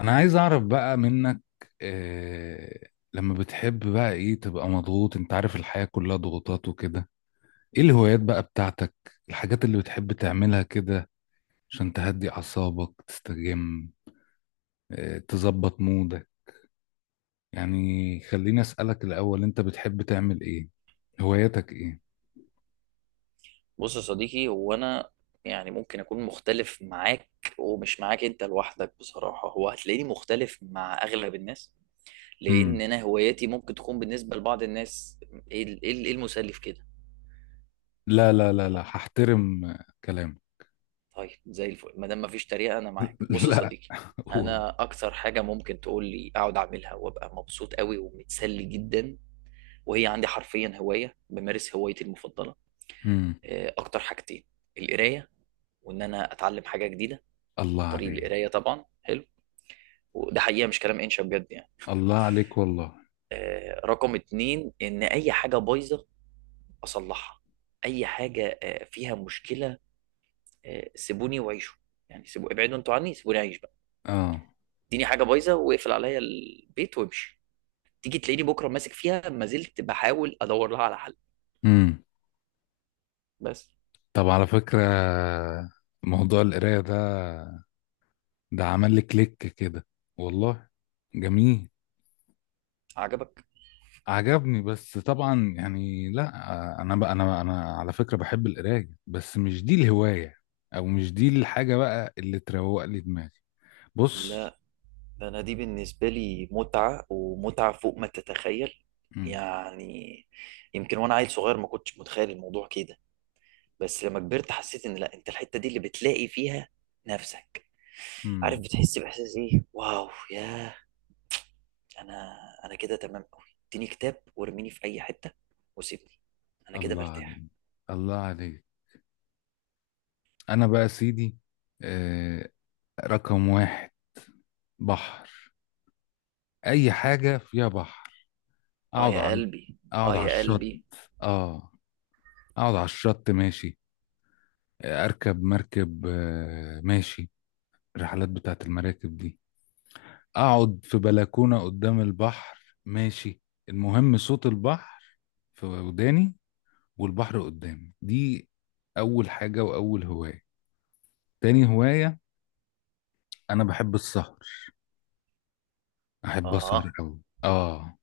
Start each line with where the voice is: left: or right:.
left: انا عايز اعرف بقى منك إيه لما بتحب بقى ايه تبقى مضغوط، انت عارف الحياة كلها ضغوطات وكده. ايه الهوايات بقى بتاعتك؟ الحاجات اللي بتحب تعملها كده عشان تهدي اعصابك تستجم؟ إيه تظبط مودك؟ يعني خليني اسألك الاول، انت بتحب تعمل ايه؟ هواياتك ايه؟
right: بص يا صديقي، هو انا يعني ممكن اكون مختلف معاك، ومش معاك انت لوحدك. بصراحه هو هتلاقيني مختلف مع اغلب الناس، لان
left: امم.
right: انا هواياتي ممكن تكون بالنسبه لبعض الناس ايه ال- إيه ال- إيه المسلي في كده.
left: لا، لا، لا، لا، هحترم كلامك.
right: طيب زي الفل ما دام مفيش تريقه انا معاك. بص يا
left: لا.
right: صديقي،
left: أوه.
right: انا اكتر حاجه ممكن تقول لي اقعد اعملها وابقى مبسوط قوي ومتسلي جدا، وهي عندي حرفيا هوايه، بمارس هوايتي المفضله.
left: امم.
right: اكتر حاجتين: القرايه، وان انا اتعلم حاجه جديده
left: الله
right: عن طريق
left: عليك.
right: القرايه طبعا. حلو، وده حقيقه مش كلام انشا، بجد يعني.
left: الله عليك والله.
right: رقم اتنين ان اي حاجه بايظه اصلحها، اي حاجه فيها مشكله. سيبوني وعيشوا، يعني سيبوا ابعدوا انتوا عني، سيبوني اعيش بقى.
left: اه.
right: اديني حاجه بايظه واقفل عليا البيت وامشي، تيجي تلاقيني بكره ماسك فيها ما زلت بحاول ادور لها على حل.
left: مم.
right: بس.
left: طب، على فكرة، موضوع القراية ده، ده عمل لي كليك كده والله. جميل.
right: عجبك؟
left: عجبني، بس طبعا يعني لا، انا بقى انا على فكرة بحب القراية، بس مش دي الهواية، او مش دي الحاجة بقى اللي تروق لي دماغي. بص.
right: لا، ده انا دي بالنسبه لي متعه، ومتعه فوق ما تتخيل
left: مم.
right: يعني. يمكن وانا عيل صغير ما كنتش متخيل الموضوع كده، بس لما كبرت حسيت ان لا، انت الحته دي اللي بتلاقي فيها نفسك. عارف؟
left: مم.
right: بتحس باحساس ايه، واو، ياه. انا، انا كده تمام قوي. اديني كتاب وارميني في اي حته وسيبني، انا كده
left: الله عليك.
right: مرتاح.
left: الله عليك. انا بقى يا سيدي، آه رقم واحد: بحر. اي حاجة فيها بحر.
right: اه
left: اقعد
right: يا
left: على
right: قلبي.
left: اقعد
right: اه
left: على
right: يا
left: الشط.
right: قلبي.
left: اه اقعد على الشط ماشي، اركب مركب، ماشي. الرحلات بتاعت المراكب دي، اقعد في بلكونة قدام البحر، ماشي. المهم صوت البحر في وداني، والبحر قدامي. دي اول حاجة واول هواية. تاني هواية، انا بحب السهر. احب اسهر
right: اه.
left: قوي. اه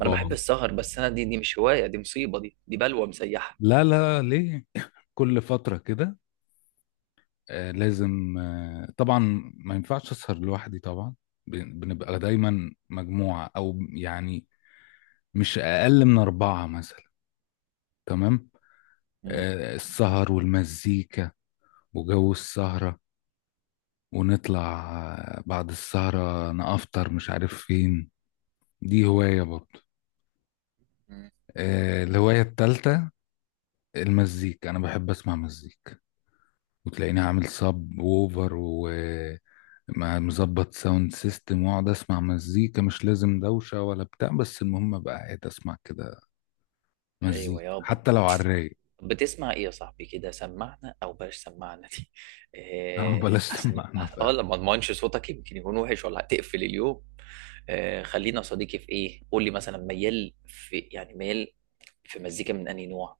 right: ما انا بحب السهر، بس انا دي مش هوايه، دي مصيبه، دي بلوه مسيحه.
left: لا، لا، ليه؟ كل فترة كده، لازم، طبعا. ما ينفعش اسهر لوحدي طبعا. بنبقى دايما مجموعة، او يعني مش اقل من اربعة مثلا. تمام.
right: مم.
left: السهر والمزيكا وجو السهرة ونطلع، بعد السهرة نافطر مش عارف فين. دي هواية برضه.
right: مم.
left: الهواية التالتة: المزيكا. انا بحب اسمع مزيكا، وتلاقيني عامل صب ووفر مع مظبط ساوند سيستم، واقعد اسمع مزيكا. مش لازم دوشة ولا بتاع، بس المهم ابقى قاعد اسمع كده
right: ايوه
left: مزيكا،
right: يابا.
left: حتى لو على الرايق.
right: بتسمع ايه يا صاحبي كده؟ سمعنا، او بلاش سمعنا دي.
left: اه، بلاش
right: احسن.
left: سماعنا فعلا.
right: اه، لما اضمنش صوتك يمكن يكون وحش ولا هتقفل اليوم. خلينا يا صديقي في ايه. قول لي مثلا ميال في إيه؟ يعني ميال في مزيكا من انهي نوع؟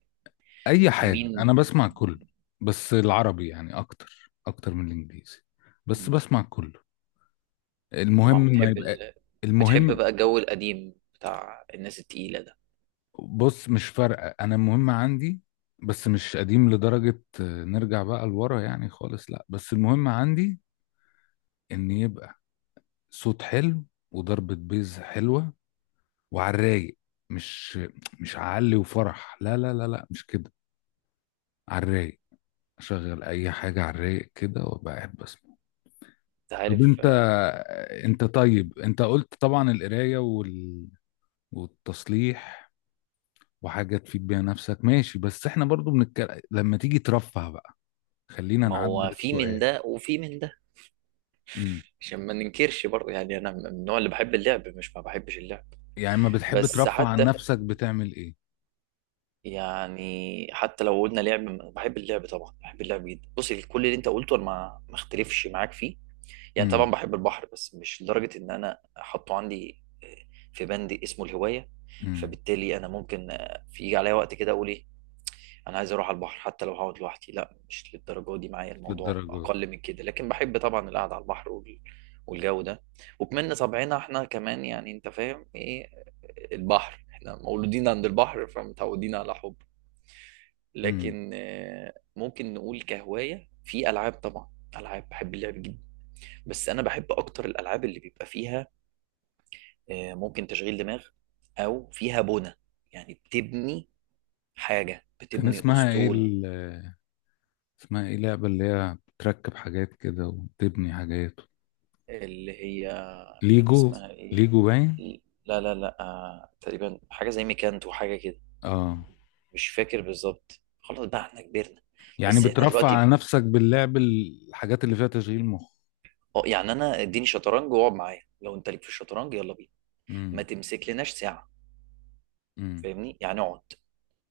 left: اي حاجة،
right: مين؟
left: انا بسمع كله. بس العربي يعني اكتر اكتر من الانجليزي. بس
right: مم.
left: بسمع كله. المهم
right: طبعا
left: ما
right: بتحب
left: يبقى.
right: ال... بتحب
left: المهم،
right: بقى الجو القديم بتاع الناس التقيلة ده؟
left: بص، مش فارقة انا. المهم عندي، بس مش قديم لدرجة نرجع بقى لورا يعني خالص. لا، بس المهم عندي ان يبقى صوت حلو، وضربة بيز حلوة، وعلى الرايق. مش مش علي وفرح، لا لا لا لا مش كده. على الرايق. اشغل اي حاجه على الرايق كده وابقى قاعد بسمع.
right: انت
left: طب
right: عارف
left: انت، طيب، انت قلت طبعا القرايه والتصليح، وحاجه تفيد بيها نفسك، ماشي. بس احنا برضو بنتكلم لما تيجي ترفه بقى. خلينا
right: ما
left: نعدل
right: هو في من
left: السؤال.
right: ده وفي من ده،
left: امم.
right: عشان ما ننكرش برضه. يعني انا من النوع اللي بحب اللعب، مش ما بحبش اللعب.
left: يعني، ما بتحب
right: بس
left: ترفه عن
right: حتى
left: نفسك، بتعمل ايه؟
right: يعني حتى لو قلنا لعب، بحب اللعب طبعا، بحب اللعب جدا. بصي، كل اللي انت قلته انا ما اختلفش معاك فيه. يعني طبعا
left: امم.
right: بحب البحر، بس مش لدرجه ان انا احطه عندي في بند اسمه الهوايه.
left: امم.
right: فبالتالي انا ممكن في يجي عليا وقت كده اقول ايه، انا عايز اروح على البحر، حتى لو هقعد لوحدي. لا، مش للدرجه دي معايا الموضوع،
left: للدرجات دي.
right: اقل من كده، لكن بحب طبعا القعده على البحر والجو ده. وكمان طبعنا احنا كمان، يعني انت فاهم ايه، البحر، احنا مولودين عند البحر فمتعودين على حب.
left: امم.
right: لكن ممكن نقول كهواية، في ألعاب طبعا. ألعاب بحب اللعب جدا، بس أنا بحب أكتر الألعاب اللي بيبقى فيها ممكن تشغيل دماغ، أو فيها بنى، يعني بتبني حاجة،
left: كان
right: بتبني
left: اسمها ايه
right: أسطول.
left: اسمها ايه لعبة اللي هي بتركب حاجات كده وتبني حاجات؟
right: اللي هي، كان
left: ليجو.
right: اسمها إيه؟
left: ليجو باين.
right: لا لا لا، تقريبا حاجة زي ميكانتو وحاجة كده.
left: اه،
right: مش فاكر بالظبط، خلاص بقى احنا كبرنا.
left: يعني
right: بس احنا
left: بترفع على
right: دلوقتي،
left: نفسك باللعب الحاجات اللي فيها تشغيل مخ.
right: اه يعني انا اديني شطرنج واقعد معايا، لو انت ليك في الشطرنج يلا بينا. ما
left: امم.
right: تمسك لناش ساعة.
left: امم.
right: فاهمني؟ يعني اقعد،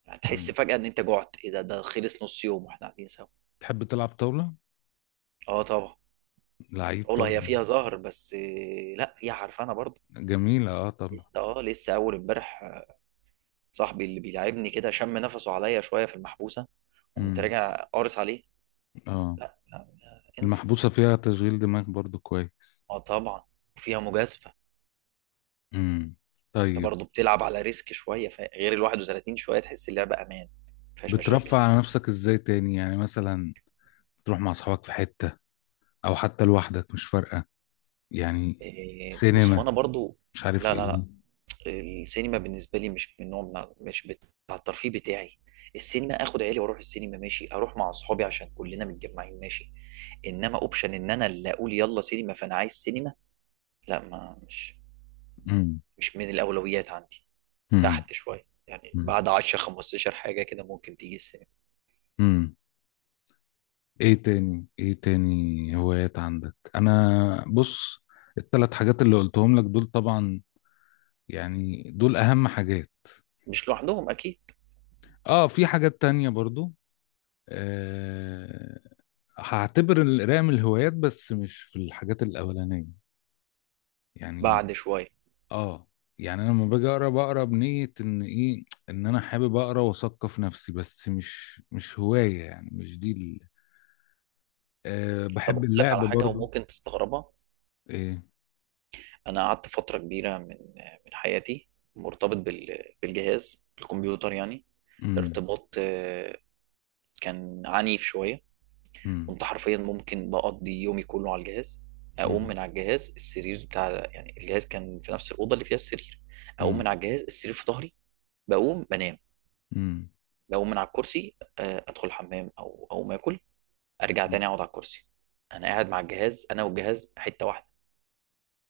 right: هتحس
left: امم.
right: فجأة ان انت جعت، ايه ده، ده خلص نص يوم واحنا قاعدين سوا.
left: تحب تلعب طاولة؟
right: اه طبعا.
left: لعيب
right: اولا
left: طاولة.
right: هي فيها زهر، بس لا، فيها عرفانة برضه.
left: جميلة. اه طبعا.
right: لسه، اه لسه اول امبارح صاحبي اللي بيلعبني كده شم نفسه عليا شوية في المحبوسة، قمت
left: امم.
right: راجع قارص عليه.
left: اه،
right: لا لا لا، انسى.
left: المحبوسة فيها تشغيل دماغ برضو كويس.
right: اه طبعا، وفيها مجازفة.
left: امم.
right: انت
left: طيب.
right: برضه بتلعب على ريسك شوية. غير ال 31، شوية تحس اللعبة امان مفيهاش
left: بترفع
right: مشاكل.
left: على نفسك ازاي تاني؟ يعني مثلا تروح مع اصحابك في حتة، او حتى لوحدك مش فارقة، يعني
right: بص هو
left: سينما،
right: انا برضه،
left: مش عارف
right: لا لا،
left: ايه.
right: السينما بالنسبه لي مش من نوع، مش بتاع الترفيه بتاعي. السينما اخد عيالي واروح السينما ماشي، اروح مع اصحابي عشان كلنا متجمعين ماشي، انما اوبشن ان انا اللي اقول يلا سينما فانا عايز سينما، لا ما مش،
left: مم.
right: مش من الاولويات عندي،
left: مم.
right: تحت شويه. يعني
left: مم.
right: بعد 10 15 حاجه كده ممكن تيجي السينما.
left: مم. ايه تاني هوايات عندك؟ انا، بص، الثلاث حاجات اللي قلتهم لك دول طبعا، يعني دول اهم حاجات.
right: مش لوحدهم اكيد.
left: اه، في حاجات تانية برضو. أه هعتبر القراءة من الهوايات، بس مش في الحاجات الاولانية يعني.
right: بعد شويه.
left: اه، يعني انا لما باجي اقرا بقرا بنية ان ايه، ان انا حابب اقرا واثقف نفسي. بس مش هواية يعني، مش دي
right: طب
left: بحب
right: اقول لك
left: اللعب
right: على حاجه
left: برضو.
right: وممكن تستغربها.
left: ايه؟
right: انا قعدت فتره كبيره من حياتي مرتبط بالجهاز الكمبيوتر يعني،
left: امم.
right: ارتباط كان عنيف شوية.
left: امم.
right: كنت حرفيا ممكن بقضي يومي كله على الجهاز، أقوم
left: امم.
right: من على الجهاز السرير بتاع، يعني الجهاز كان في نفس الأوضة اللي فيها السرير. أقوم
left: امم.
right: من على الجهاز السرير في ظهري، بقوم بنام. بقوم من على الكرسي أدخل الحمام أو أقوم آكل، أرجع تاني
left: امم.
right: أقعد على الكرسي. أنا قاعد مع الجهاز، أنا والجهاز حتة واحدة،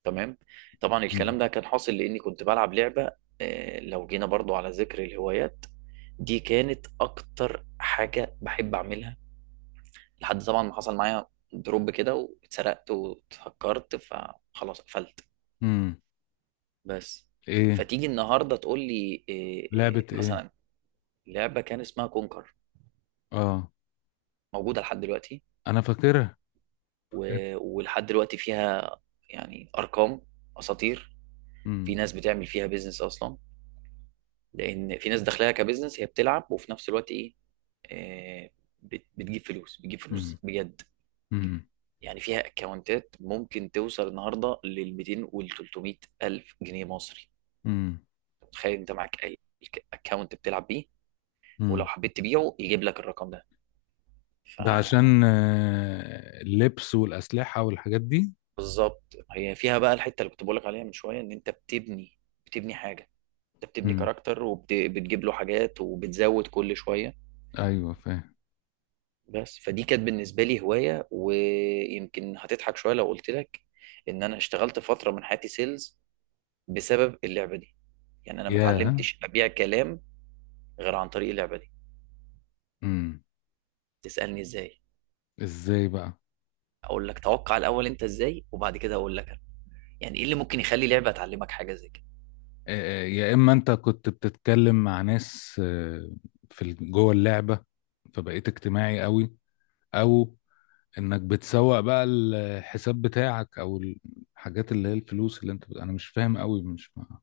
right: تمام. طبعا الكلام
left: امم.
right: ده كان حاصل لأني كنت بلعب لعبة. لو جينا برضو على ذكر الهوايات، دي كانت أكتر حاجة بحب أعملها، لحد طبعا ما حصل معايا دروب كده، واتسرقت واتهكرت فخلاص قفلت.
left: امم.
right: بس.
left: ايه؟
right: فتيجي النهارده تقول لي إيه؟
left: لعبة ايه؟
right: مثلا لعبه كان اسمها كونكر،
left: اه،
right: موجوده لحد دلوقتي.
left: انا فاكرها. فاكرها.
right: ولحد دلوقتي فيها يعني ارقام اساطير. في
left: امم.
right: ناس بتعمل فيها بيزنس اصلا، لان في ناس داخلها كبيزنس، هي بتلعب وفي نفس الوقت ايه، إيه، بتجيب فلوس، بتجيب
left: امم.
right: فلوس بجد.
left: امم.
right: يعني فيها اكونتات ممكن توصل النهارده لل 200 وال 300 الف جنيه مصري.
left: امم.
right: تخيل انت معاك اي اكونت بتلعب بيه،
left: امم.
right: ولو حبيت تبيعه يجيب لك الرقم ده.
left: ده عشان، اللبس والأسلحة والحاجات دي.
right: فبالظبط هي فيها بقى الحته اللي كنت بقول لك عليها من شويه، ان انت بتبني، بتبني حاجه. انت بتبني
left: امم.
right: كاركتر وبتجيب له حاجات وبتزود كل شويه.
left: ايوه فاهم.
right: بس فدي كانت بالنسبه لي هوايه. ويمكن هتضحك شويه لو قلت لك ان انا اشتغلت فتره من حياتي سيلز بسبب اللعبه دي. يعني انا ما
left: يا.
right: اتعلمتش ابيع كلام غير عن طريق اللعبه دي.
left: امم.
right: تسالني ازاي؟
left: ازاي بقى؟
right: اقول لك، توقع الاول انت ازاي، وبعد كده اقول لك يعني ايه اللي ممكن يخلي لعبه تعلمك حاجه زي كده.
left: يا اما انت كنت بتتكلم مع ناس، في جوه اللعبة، فبقيت اجتماعي قوي. او انك بتسوق بقى الحساب بتاعك، او الحاجات اللي هي الفلوس اللي انت انا مش فاهم قوي،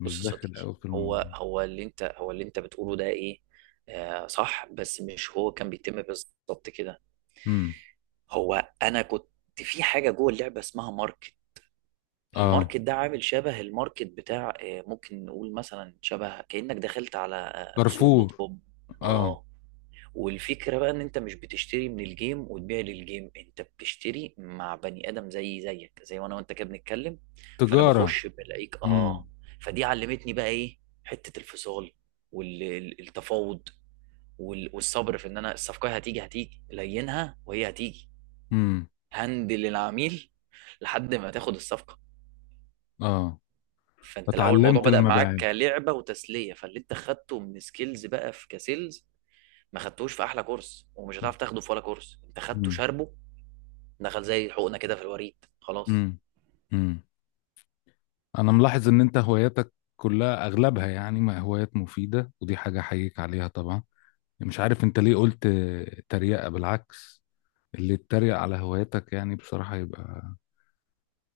left: مش
right: يا
left: داخل
right: صديقي،
left: قوي في الموضوع.
right: هو اللي انت بتقوله ده ايه، آه صح، بس مش هو كان بيتم بالظبط كده.
left: امم.
right: هو انا كنت في حاجه جوه اللعبه اسمها ماركت.
left: اه،
right: الماركت ده عامل شبه الماركت بتاع ممكن نقول مثلا شبه كانك دخلت على سوق دوت
left: كارفور.
right: كوم.
left: اه،
right: اه. والفكرة بقى ان انت مش بتشتري من الجيم وتبيع للجيم، انت بتشتري مع بني ادم زي زيك، زي وانا وانت كده بنتكلم. فانا
left: تجارة.
right: بخش بلاقيك،
left: امم.
right: اه. فدي علمتني بقى ايه، حتة الفصال والتفاوض والصبر في ان انا الصفقة هتيجي لينها وهي هتيجي.
left: امم.
right: هندل العميل لحد ما تاخد الصفقة.
left: اه،
right: فانت الاول الموضوع
left: اتعلمت
right: بدأ معاك
left: المبيعات.
right: كلعبة وتسلية، فاللي انت خدته من سكيلز بقى في كسيلز ما خدتوش في احلى كورس، ومش هتعرف تاخده في ولا كورس، انت خدته
left: امم.
right: شاربه، دخل زي حقنة كده في الوريد، خلاص.
left: امم. امم. انا ملاحظ ان انت هواياتك كلها، اغلبها يعني، ما هوايات مفيدة، ودي حاجة احييك عليها طبعا. مش عارف انت ليه قلت تريقة. بالعكس، اللي يتريق على هواياتك يعني بصراحة يبقى،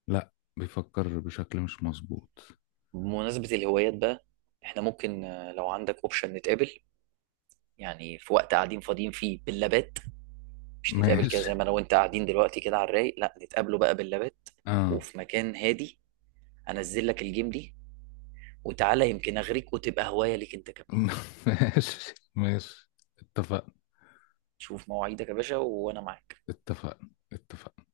left: لا، بيفكر بشكل مش مظبوط.
right: بمناسبة الهوايات بقى، احنا ممكن لو عندك اوبشن نتقابل، يعني في وقت قاعدين فاضيين فيه باللابات. مش نتقابل كده
left: ماشي.
right: زي ما انا وانت قاعدين دلوقتي كده على الرايق، لا نتقابله بقى باللابات
left: اه.
right: وفي مكان هادي، انزل لك الجيم دي، وتعالى يمكن اغريك وتبقى هواية ليك انت كمان.
left: ماشي، ماشي. اتفقنا.
right: شوف مواعيدك يا باشا وانا معاك.
left: اتفقنا. اتفقنا.